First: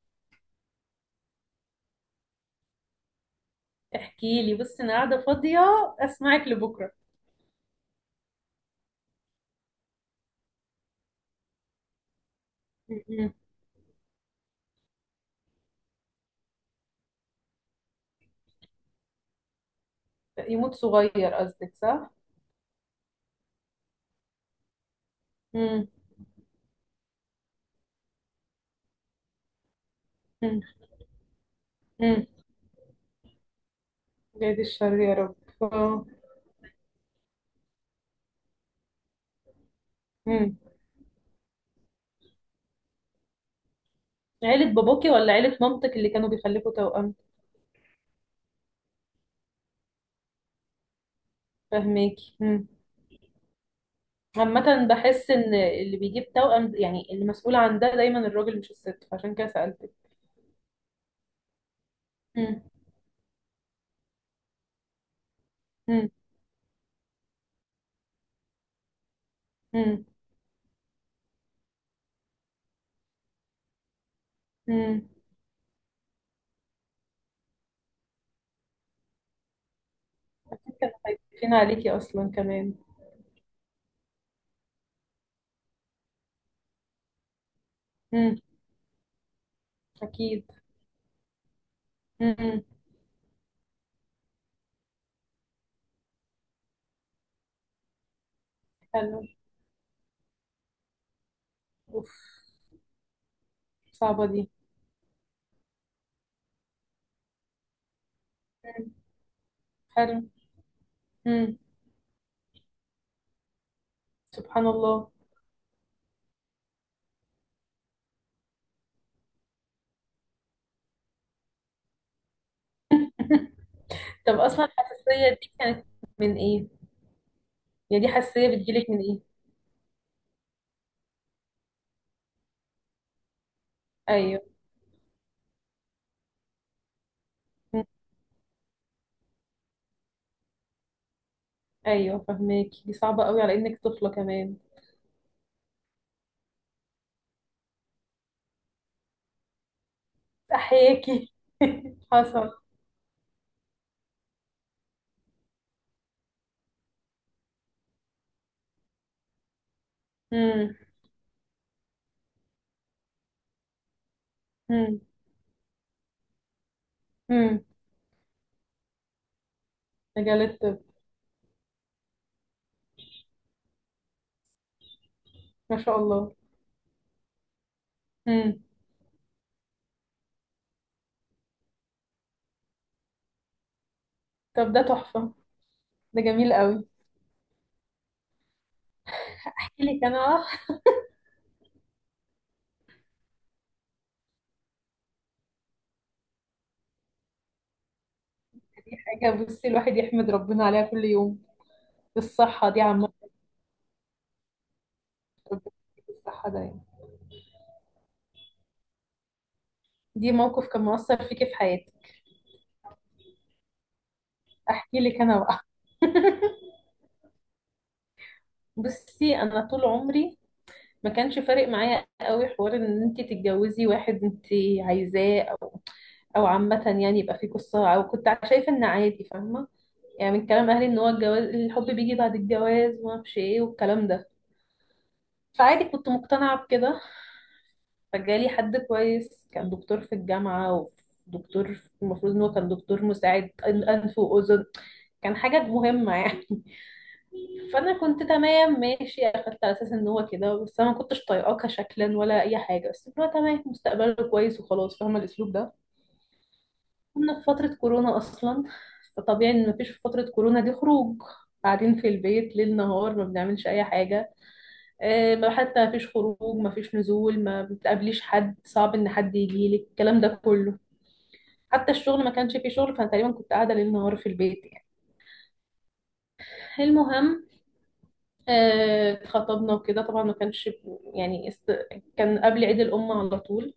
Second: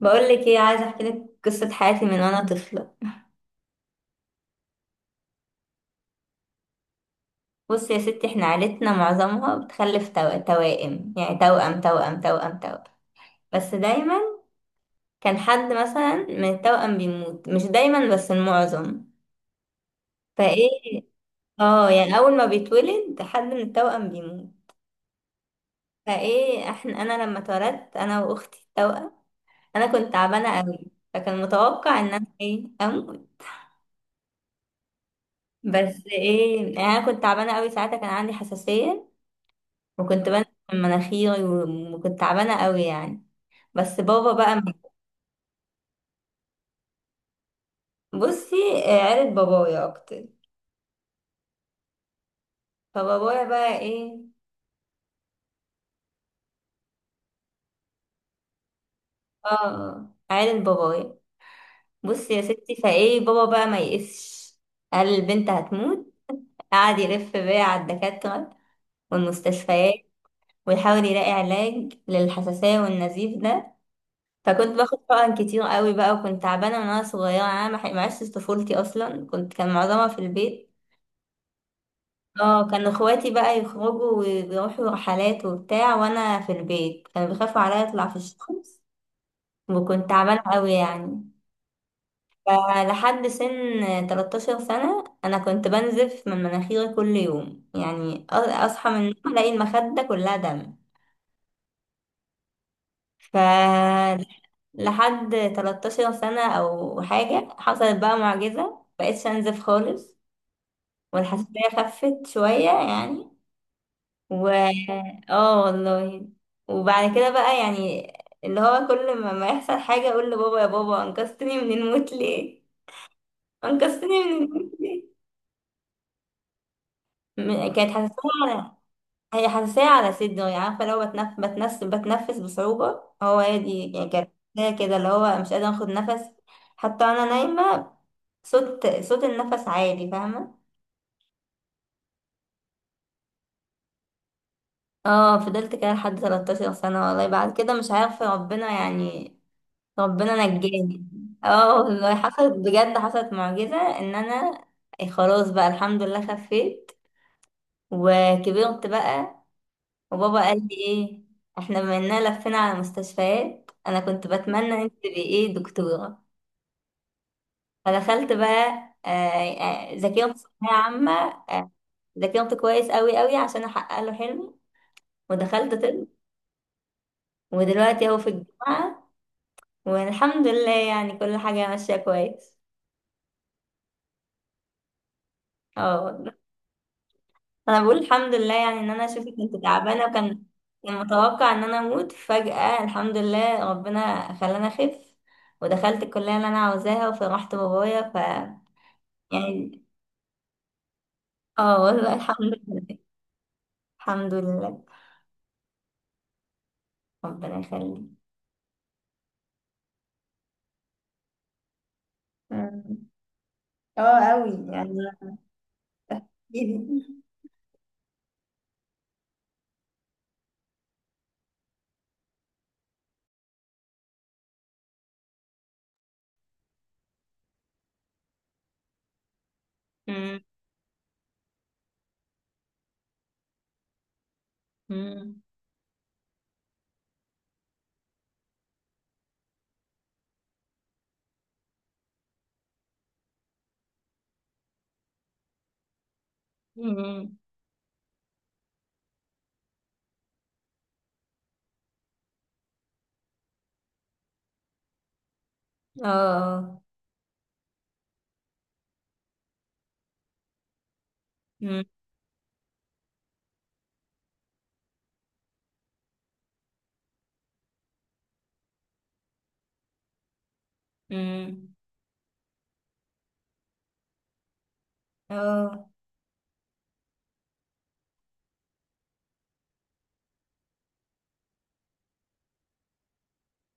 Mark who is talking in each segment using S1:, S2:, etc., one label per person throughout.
S1: بقول لك ايه؟ عايزه احكي لك قصه حياتي من وانا طفله.
S2: احكي لي. بصي، انا قاعده فاضيه، اسمعك لبكره.
S1: بص يا ستي، احنا عيلتنا معظمها بتخلف توائم، يعني توأم توأم توأم توأم.
S2: م-م.
S1: بس دايما كان حد مثلا من التوأم بيموت، مش دايما بس المعظم. فايه،
S2: يموت صغير، قصدك،
S1: اه،
S2: صح؟
S1: يعني اول ما بيتولد حد من التوأم بيموت.
S2: م-م.
S1: فايه احنا، انا لما اتولدت انا واختي التوأم، انا كنت تعبانه قوي، فكان متوقع ان انا
S2: م-م.
S1: ايه اموت.
S2: بعيد الشر يا رب.
S1: بس
S2: آه.
S1: ايه، يعني انا كنت تعبانه قوي ساعتها، كان عندي حساسيه وكنت بنزل
S2: م.
S1: من مناخيري وكنت تعبانة قوي يعني. بس بابا بقى،
S2: عيله باباكي ولا عيله مامتك اللي كانوا بيخلفوا توأم؟
S1: بصي، آه، عيلة بابايا أكتر.
S2: فهماكي. م.
S1: فبابايا بقى إيه،
S2: عامة، بحس ان اللي بيجيب توأم يعني المسؤول عن ده دايما الراجل مش الست، فعشان كده سألتك.
S1: اه، عيلة بابايا. بصي يا
S2: م.
S1: ستي، فإيه بابا بقى ما يقسش، قال البنت
S2: م.
S1: هتموت. قعد يلف بيا على الدكاترة والمستشفيات،
S2: م.
S1: ويحاول يلاقي علاج للحساسية والنزيف ده. فكنت باخد
S2: م.
S1: حقن كتير قوي بقى، وكنت تعبانة من وأنا صغيرة، أنا ما عشتش طفولتي أصلا، كان معظمها في البيت.
S2: اكيد كانوا خايفين عليكي اصلا
S1: اه،
S2: كمان.
S1: كانوا اخواتي بقى يخرجوا ويروحوا رحلات وبتاع، وانا في البيت كانوا بيخافوا عليا اطلع في
S2: م.
S1: الشمس. وكنت تعبانه
S2: اكيد.
S1: قوي يعني.
S2: م.
S1: فلحد سن 13 سنه، انا كنت بنزف من مناخيري كل يوم، يعني اصحى من النوم
S2: حلو.
S1: الاقي المخده كلها دم.
S2: اوف. صعبة
S1: فلحد
S2: دي.
S1: 13 سنه او حاجه، حصلت بقى معجزه،
S2: م.
S1: مبقتش انزف خالص.
S2: حلو. امم.
S1: والحساسيه خفت شويه يعني. و
S2: سبحان الله.
S1: اه والله. وبعد كده بقى يعني، اللي هو كل ما يحصل حاجة اقول لبابا: يا بابا انقذتني من الموت ليه؟ انقذتني من
S2: طب، اصلا
S1: الموت ليه؟
S2: الحساسيه دي كانت من ايه؟
S1: كانت
S2: يعني دي
S1: حساسية
S2: حساسيه
S1: على،
S2: بتجيلك من ايه؟
S1: هي حساسية على صدري، يعني عارفة لو بتنفس بصعوبة. هي دي يعني كانت
S2: ايوه.
S1: حساسية كده، اللي هو مش قادرة اخد نفس حتى وانا
S2: مم.
S1: نايمة. صوت النفس عالي، فاهمة؟
S2: ايوه، فهماكي، دي صعبه قوي على انك طفله كمان.
S1: اه، فضلت كده لحد 13 سنة والله. بعد كده مش عارفة، ربنا يعني ربنا نجاني.
S2: احياكي.
S1: اه والله،
S2: حصل.
S1: حصلت بجد، حصلت معجزة ان انا إيه، خلاص بقى، الحمد لله خفيت. وكبرت بقى، وبابا قال لي
S2: امم.
S1: ايه: احنا بما اننا لفينا على مستشفيات انا كنت بتمنى ان انت
S2: امم.
S1: تبقي ايه دكتورة.
S2: امم.
S1: فدخلت بقى، آه، ذاكرت
S2: مجال
S1: ثانوية
S2: الطب.
S1: عامة، آه، ذاكرت كويس قوي قوي عشان احقق له حلمي، ودخلت
S2: ما شاء
S1: طب.
S2: الله.
S1: ودلوقتي اهو في
S2: امم.
S1: الجامعة، والحمد لله يعني كل حاجة ماشية كويس.
S2: طب، ده تحفه. ده
S1: اه،
S2: جميل قوي.
S1: انا بقول الحمد لله، يعني ان انا شوفي كنت
S2: احكي
S1: تعبانه،
S2: لك
S1: وكان
S2: انا.
S1: كان متوقع ان انا اموت فجاه. الحمد لله ربنا خلاني اخف، ودخلت الكليه اللي انا عاوزاها، وفرحت بابايا،
S2: دي حاجه، بصي،
S1: يعني
S2: الواحد يحمد ربنا عليها كل يوم.
S1: اه والله الحمد
S2: الصحه دي
S1: لله،
S2: عامه.
S1: الحمد لله.
S2: ربنا يديك الصحه ده يعني.
S1: ربنا يخليك.
S2: دي موقف كان مؤثر فيكي في حياتك؟
S1: أمم. اه قوي يعني.
S2: احكي لك انا بقى. بصي، انا طول عمري ما كانش فارق معايا قوي حوار ان انت تتجوزي واحد انت عايزاه، او عامه، يعني يبقى في قصه، او كنت شايفه ان عادي، فاهمه. يعني
S1: أمم.
S2: من كلام اهلي ان هو الجواز، الحب بيجي بعد الجواز، وما اعرفش ايه والكلام ده.
S1: أمم.
S2: فعادي، كنت مقتنعه بكده. فجالي حد كويس، كان دكتور في الجامعه، ودكتور المفروض ان هو كان دكتور مساعد انف واذن، كان حاجه مهمه يعني.
S1: أمم.
S2: فانا كنت تمام، ماشي، اخدت على اساس ان هو كده. بس انا ما كنتش طايقاه كشكلا ولا اي حاجه، بس اللي هو تمام، مستقبله كويس وخلاص، فاهمه الاسلوب ده.
S1: اه.
S2: كنا في فتره كورونا اصلا، فطبيعي ان مفيش في فتره كورونا دي خروج،
S1: أمم.
S2: قاعدين في البيت ليل نهار، ما بنعملش اي حاجه. آه، ما حتى مفيش خروج، مفيش نزول، ما بتقابليش حد. صعب ان حد يجي لك الكلام ده كله.
S1: أمم.
S2: حتى الشغل ما كانش فيه شغل، فانا تقريبا كنت قاعده ليل نهار في البيت يعني.
S1: اه.
S2: المهم، آه، اتخطبنا وكده، طبعا ما كانش يعني كان قبل عيد الأم على طول.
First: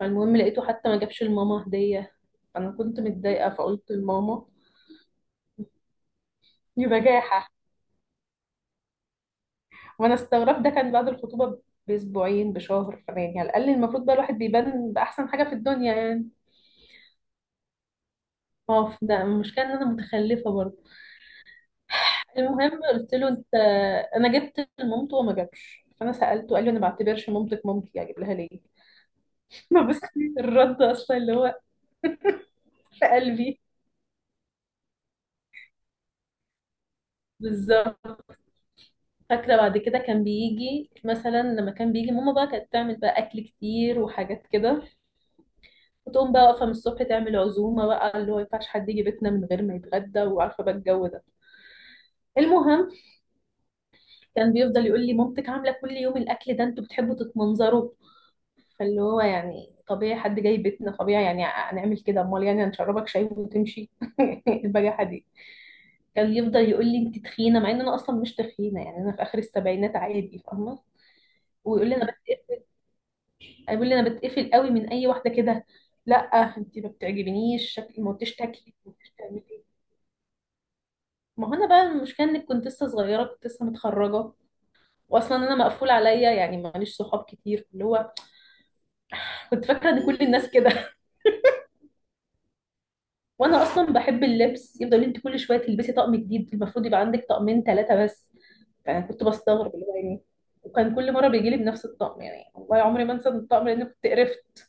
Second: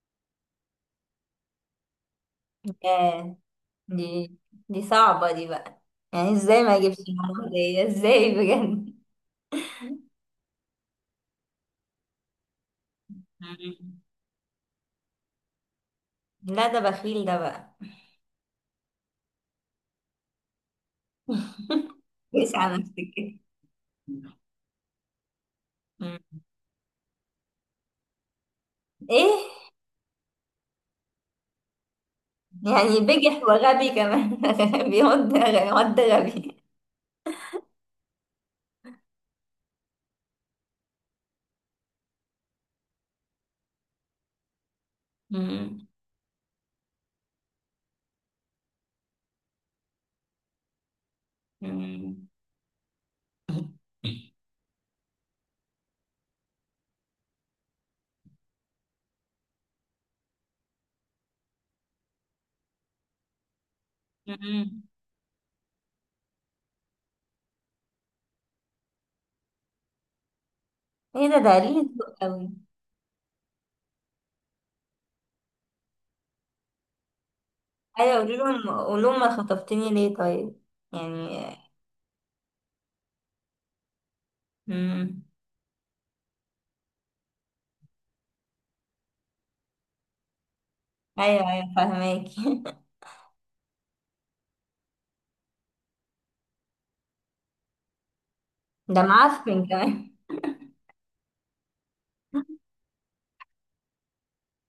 S2: فالمهم، لقيته حتى ما جابش لماما هدية. أنا كنت
S1: آه.
S2: متضايقة، فقلت
S1: دي
S2: لماما
S1: دي صعبة دي بقى، يعني ازاي ما اجيبش
S2: بجاحة.
S1: المعلومة دي ازاي بجد؟
S2: وأنا استغربت. ده كان بعد الخطوبة بأسبوعين، بشهر، فأنا يعني على الأقل
S1: مم.
S2: المفروض بقى الواحد بيبان بأحسن حاجة في الدنيا يعني.
S1: لا، ده بخيل ده بقى.
S2: ما هو ده المشكلة، إن أنا متخلفة برضه.
S1: قيس على
S2: المهم،
S1: نفسك
S2: قلت له
S1: كده.
S2: أنت، أنا جبت لمامته وما جابش، فأنا
S1: مم.
S2: سألته. قال لي أنا ما بعتبرش مامتك مامتي، أجيب لها ليه؟
S1: ايه،
S2: ما بس الرد أصلا اللي هو
S1: يعني
S2: في
S1: بجح
S2: قلبي.
S1: وغبي كمان. بيقعد غبي، واد غبي.
S2: بالظبط. فاكرة بعد كده كان بيجي مثلا لما كان بيجي ماما بقى، كانت تعمل بقى أكل كتير وحاجات كده،
S1: مم.
S2: وتقوم بقى واقفة من الصبح تعمل عزومة بقى، اللي هو ينفعش حد يجي بيتنا من غير ما يتغدى، وعارفة بقى الجو ده.
S1: مم.
S2: المهم، كان بيفضل يقول لي مامتك عاملة كل يوم الأكل ده، انتوا بتحبوا تتمنظروا. فاللي هو يعني طبيعي، حد جاي بيتنا طبيعي يعني هنعمل كده، امال يعني هنشربك شاي وتمشي؟
S1: مم.
S2: البجاحة دي. كان يفضل يقول لي انت تخينه، مع ان انا اصلا مش تخينه يعني، انا في اخر السبعينات عادي، فاهمه.
S1: ايه ده، قليل
S2: ويقول لي انا
S1: الذوق قوي.
S2: بتقفل يقول لي انا بتقفل قوي من اي واحده كده. لا، انت ما بتعجبنيش شكل، ما
S1: ايوه قولي
S2: قلتيش
S1: لهم،
S2: تاكلي، ما
S1: قولي
S2: قلتيش
S1: لهم، ما
S2: تعملي.
S1: خطفتني ليه طيب؟
S2: ما هو
S1: يعني.
S2: انا بقى المشكله انك كنت لسه صغيره، كنت لسه متخرجه.
S1: مم.
S2: واصلا انا مقفول عليا يعني، ماليش صحاب كتير، اللي هو كنت فاكره ان كل الناس كده.
S1: ايوه ايوه فاهماكي.
S2: وانا اصلا بحب اللبس، يفضل يقول لي انت كل شويه تلبسي طقم جديد، المفروض يبقى عندك طقمين ثلاثه بس. فانا
S1: ده
S2: كنت
S1: معفن
S2: بستغرب اللي هو
S1: كمان.
S2: يعني. وكان كل مره بيجي لي بنفس الطقم يعني، والله عمري ما انسى الطقم لان كنت قرفت.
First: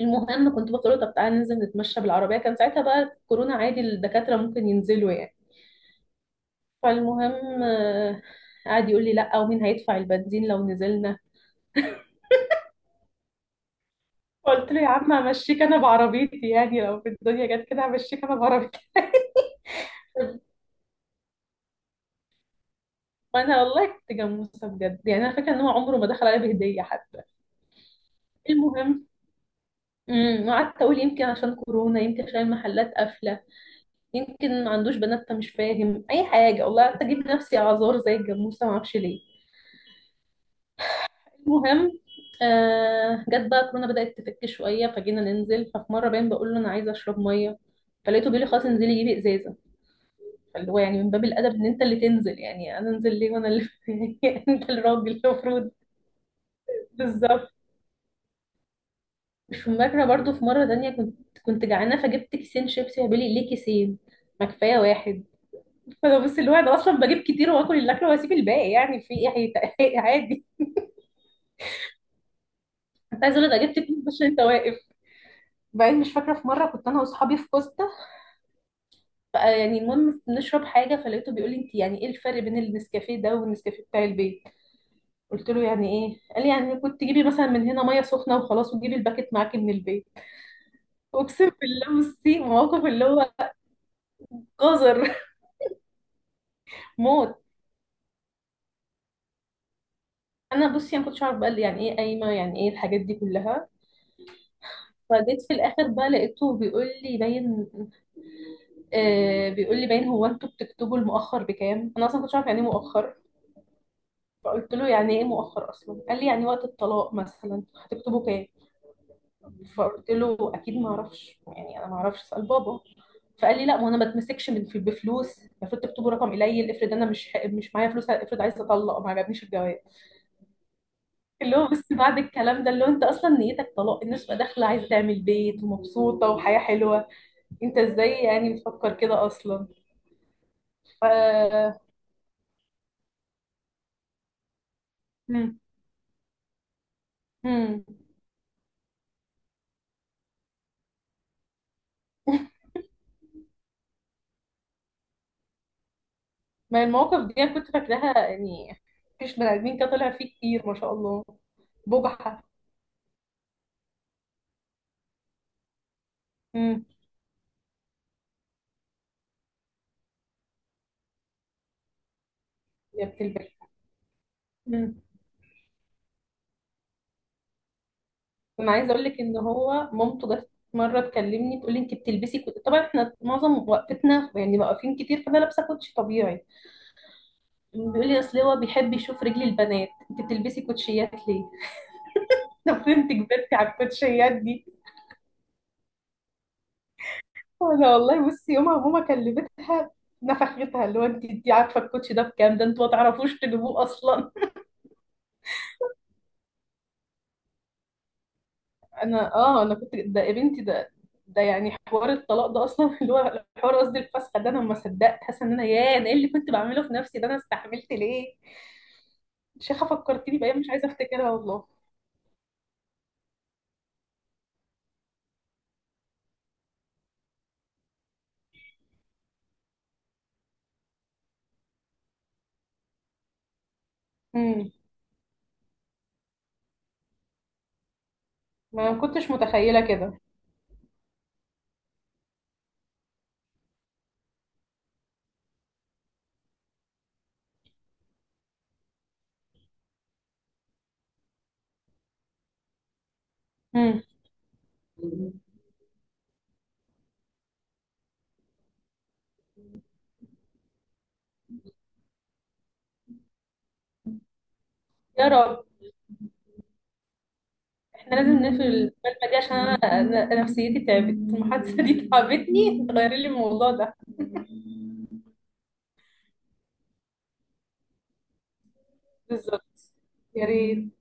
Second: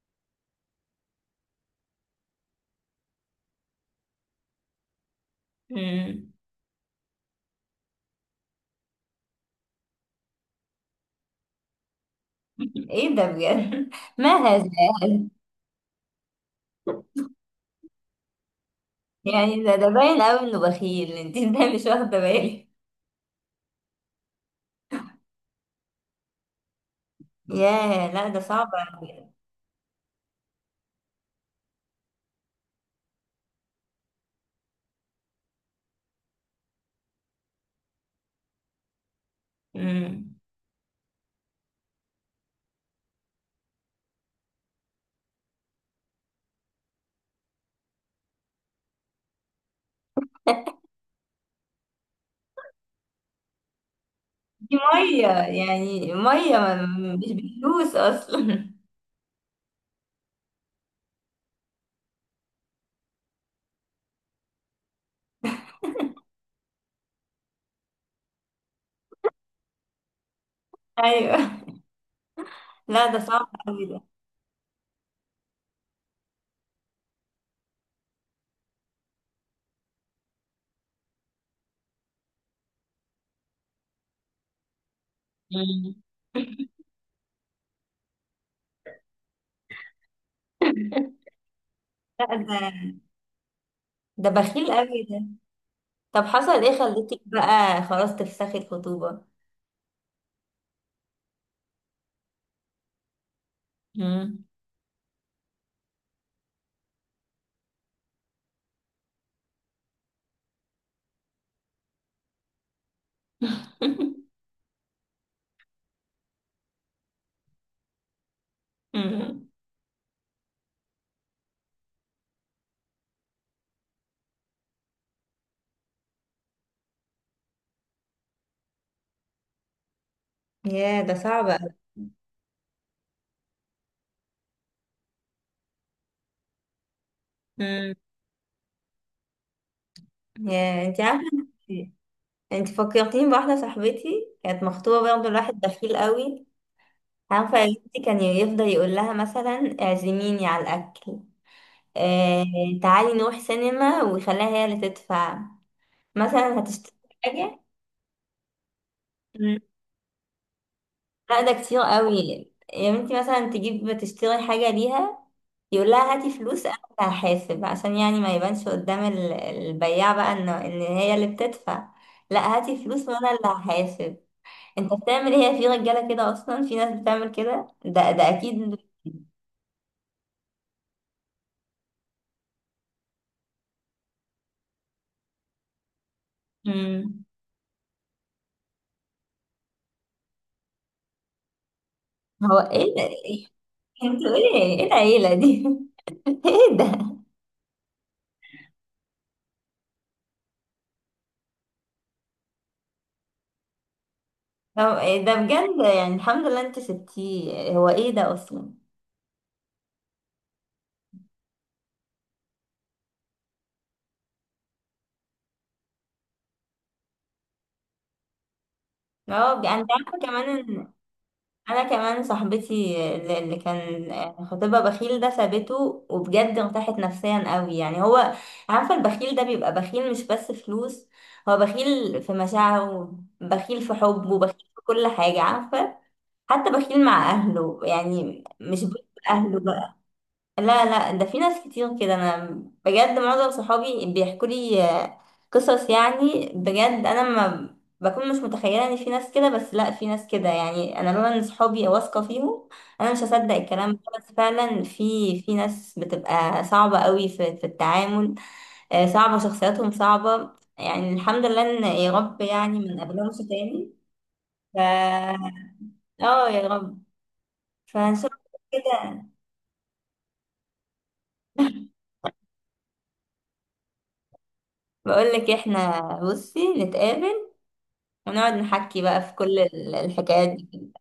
S2: المهم، كنت بقول له طب تعالى ننزل نتمشى بالعربية، كان ساعتها بقى كورونا عادي، الدكاترة ممكن ينزلوا يعني.
S1: مم.
S2: فالمهم قعد يقول لي لا، ومين هيدفع البنزين لو نزلنا؟
S1: ايه ده بجد؟ ما هذا؟
S2: قلت له يا عم، همشيك انا بعربيتي، يعني لو في الدنيا جت كده همشيك انا بعربيتي.
S1: يعني ده، باين قوي انه بخيل انت. ازاي مش واخده بالي؟
S2: وانا والله كنت جاموسه بجد يعني، انا فاكره ان هو عمره ما دخل عليا بهديه حتى.
S1: ياه، لا ده صعب
S2: المهم،
S1: قوي.
S2: قعدت اقول يمكن عشان كورونا، يمكن عشان المحلات قافله، يمكن ما عندوش بنات فمش فاهم اي حاجه. والله قعدت اجيب نفسي اعذار زي الجاموسه، ما اعرفش ليه.
S1: أمم.
S2: المهم، جت بقى كورونا، بدأت تفك شوية، فجينا ننزل. ففي مرة باين بقول له أنا عايزة أشرب مية، فلقيته بيقول لي خلاص انزلي جيبي إزازة. فاللي هو يعني من باب الأدب إن أنت اللي تنزل، يعني أنا أنزل ليه وأنا اللي يعني أنت
S1: دي
S2: الراجل
S1: ميه،
S2: المفروض.
S1: يعني ميه مش
S2: بالظبط.
S1: بفلوس اصلا.
S2: مش فاكرة، برضو في مرة تانية كنت جعانة، فجبت كيسين شيبسي. فبيقول لي ليه كيسين؟ ما كفاية واحد؟ فأنا بص، اللي هو أنا أصلا بجيب كتير وآكل اللي أكله وأسيب الباقي، يعني في إيه؟ عادي.
S1: ايوه. لا، ده
S2: كنت عايزة
S1: صعب
S2: أقول لك أنا جبت
S1: قوي
S2: كتير
S1: ده.
S2: عشان أنت واقف. بعدين مش فاكرة، في مرة كنت أنا وأصحابي في كوستا بقى، يعني المهم بنشرب حاجه، فلقيته بيقول لي انت يعني ايه الفرق بين النسكافيه ده والنسكافيه بتاع البيت؟ قلت له يعني
S1: أمم.
S2: ايه؟ قال لي يعني كنت تجيبي مثلا من هنا ميه سخنه وخلاص، وتجيبي الباكت معاكي من البيت. اقسم بالله
S1: لا،
S2: بصي، موقف
S1: ده
S2: اللي هو
S1: ده بخيل قوي
S2: قذر.
S1: ده. طب حصل ايه؟ خليتك
S2: موت.
S1: بقى خلاص تفسخي الخطوبه؟
S2: انا بصي، انا ما كنتش اعرف بقى اللي يعني ايه قايمه، يعني ايه الحاجات دي كلها.
S1: أمم.
S2: فجيت في الاخر بقى، لقيته بيقول لي باين. آه، بيقول لي باين هو انتوا بتكتبوا المؤخر بكام، انا اصلا ما كنتش عارف يعني ايه مؤخر. فقلت له يعني ايه مؤخر اصلا؟ قال لي يعني وقت الطلاق مثلا هتكتبوا كام.
S1: أمم.
S2: فقلت له اكيد ما اعرفش يعني، انا ما اعرفش، اسال بابا. فقال لي لا، ما انا ما اتمسكش من بفلوس، المفروض تكتبوا رقم قليل، افرض انا مش معايا فلوس، افرض عايز اطلق. ما عجبنيش الجواب
S1: ياه ده صعب
S2: اللي هو
S1: قوي.
S2: بس، بعد الكلام ده، اللي هو انت اصلا نيتك طلاق؟ الناس بقى داخله عايزه تعمل بيت ومبسوطه وحياه حلوه، انت
S1: أمم.
S2: ازاي يعني بتفكر كده اصلا؟
S1: ياه انت عارفه،
S2: ف
S1: انت فكرتيني بواحدة صاحبتي كانت مخطوبة برضه لواحد
S2: مم.
S1: بخيل قوي. عارفة يا
S2: مم.
S1: بنتي، كان يفضل يقول لها مثلا اعزميني على الأكل. آه. تعالي نروح سينما، ويخليها هي اللي تدفع، مثلا
S2: ما
S1: هتشتري
S2: المواقف دي أنا
S1: حاجة.
S2: كنت فاكراها يعني، مفيش بني
S1: مم.
S2: ادمين كده طلع فيه كتير، ما شاء الله.
S1: لا ده كتير قوي.
S2: بجحه.
S1: يا بنتي، مثلا تجيب تشتري حاجة ليها، يقول لها: هاتي فلوس انا
S2: مم.
S1: اللي هحاسب، عشان يعني ما يبانش قدام البياع بقى ان هي اللي بتدفع. لا، هاتي
S2: يا
S1: فلوس وانا
S2: بنت
S1: اللي هحاسب. انت
S2: البلد،
S1: بتعمل هي في رجاله كده؟ اصلا في ناس بتعمل كده، ده
S2: انا
S1: اكيد.
S2: عايزه اقول لك ان هو مامته جت مره تكلمني، تقول لي انت بتلبسي كوتشي. طبعا احنا معظم وقفتنا يعني واقفين كتير، فانا لابسه كوتشي طبيعي.
S1: مم.
S2: بيقول لي اصل هو بيحب يشوف رجل البنات، انت بتلبسي كوتشيات ليه؟
S1: هو
S2: طب
S1: ايه ده؟
S2: انت كبرتي على الكوتشيات
S1: انتوا ايه
S2: دي؟
S1: ايه العيله دي؟ ايه ده؟
S2: انا والله بصي، يومها ماما كلمتها، نفختها، اللي هو انت عارفه الكوتشي ده بكام؟ ده انتوا ما تعرفوش تجيبوه اصلا.
S1: هو إيه ده بجد؟ يعني الحمد لله انت سبتيه، هو ايه ده اصلا؟
S2: انا كنت، ده يا بنتي ده، ده يعني حوار الطلاق ده اصلا. اللي هو حوار، قصدي الفسخه ده، انا ما صدقت، حاسه ان انا، ياه، انا ايه اللي كنت بعمله في نفسي ده، انا استحملت ليه؟ شيخه،
S1: انت عارفه
S2: فكرتيني
S1: كمان
S2: بايام مش عايزه
S1: ان
S2: افتكرها والله.
S1: انا كمان صاحبتي اللي كان خطيبها بخيل ده سابته، وبجد ارتاحت نفسيا قوي. يعني هو، عارفه البخيل ده بيبقى بخيل مش بس فلوس، هو بخيل في مشاعره، بخيل في حبه، بخيل
S2: امم.
S1: في كل حاجه، عارفه؟ حتى بخيل مع أهله، يعني مش
S2: ما
S1: بس
S2: كنتش
S1: أهله
S2: متخيله
S1: بقى.
S2: كده.
S1: لا لا، ده في ناس كتير كده. أنا بجد معظم صحابي بيحكوا لي، آه، قصص، يعني بجد أنا ما بكون مش متخيلة إن في ناس كده، بس لا في ناس كده يعني. أنا لولا إن صحابي واثقة فيهم أنا مش هصدق الكلام ده،
S2: امم.
S1: بس فعلا في ناس بتبقى صعبة قوي في التعامل. آه، صعبة، شخصياتهم صعبة. يعني الحمد لله إن يا رب، يعني ما نقابلهمش تاني. ف
S2: يا رب.
S1: اه يا رب. فان
S2: احنا
S1: شاء
S2: لازم
S1: الله
S2: نقفل
S1: كده.
S2: المكالمه دي عشان انا نفسيتي تعبت، المحادثه دي تعبتني، غيري لي الموضوع ده.
S1: بقول لك احنا، بصي نتقابل ونقعد نحكي بقى في كل
S2: بالظبط. يا
S1: الحكايات
S2: ريت.
S1: دي.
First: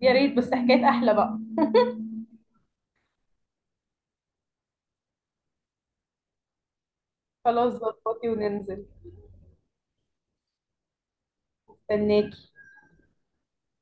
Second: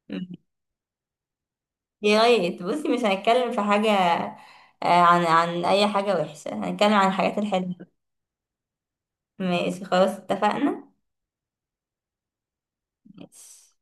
S2: يا ريت بس حكايات احلى بقى.
S1: يا ريت بصي، مش هنتكلم في حاجة، آه، عن اي حاجة وحشة، هنتكلم عن الحاجات
S2: خلاص،
S1: الحلوة.
S2: ظبطي وننزل.
S1: ماشي خلاص اتفقنا.
S2: استناكي.
S1: ماشي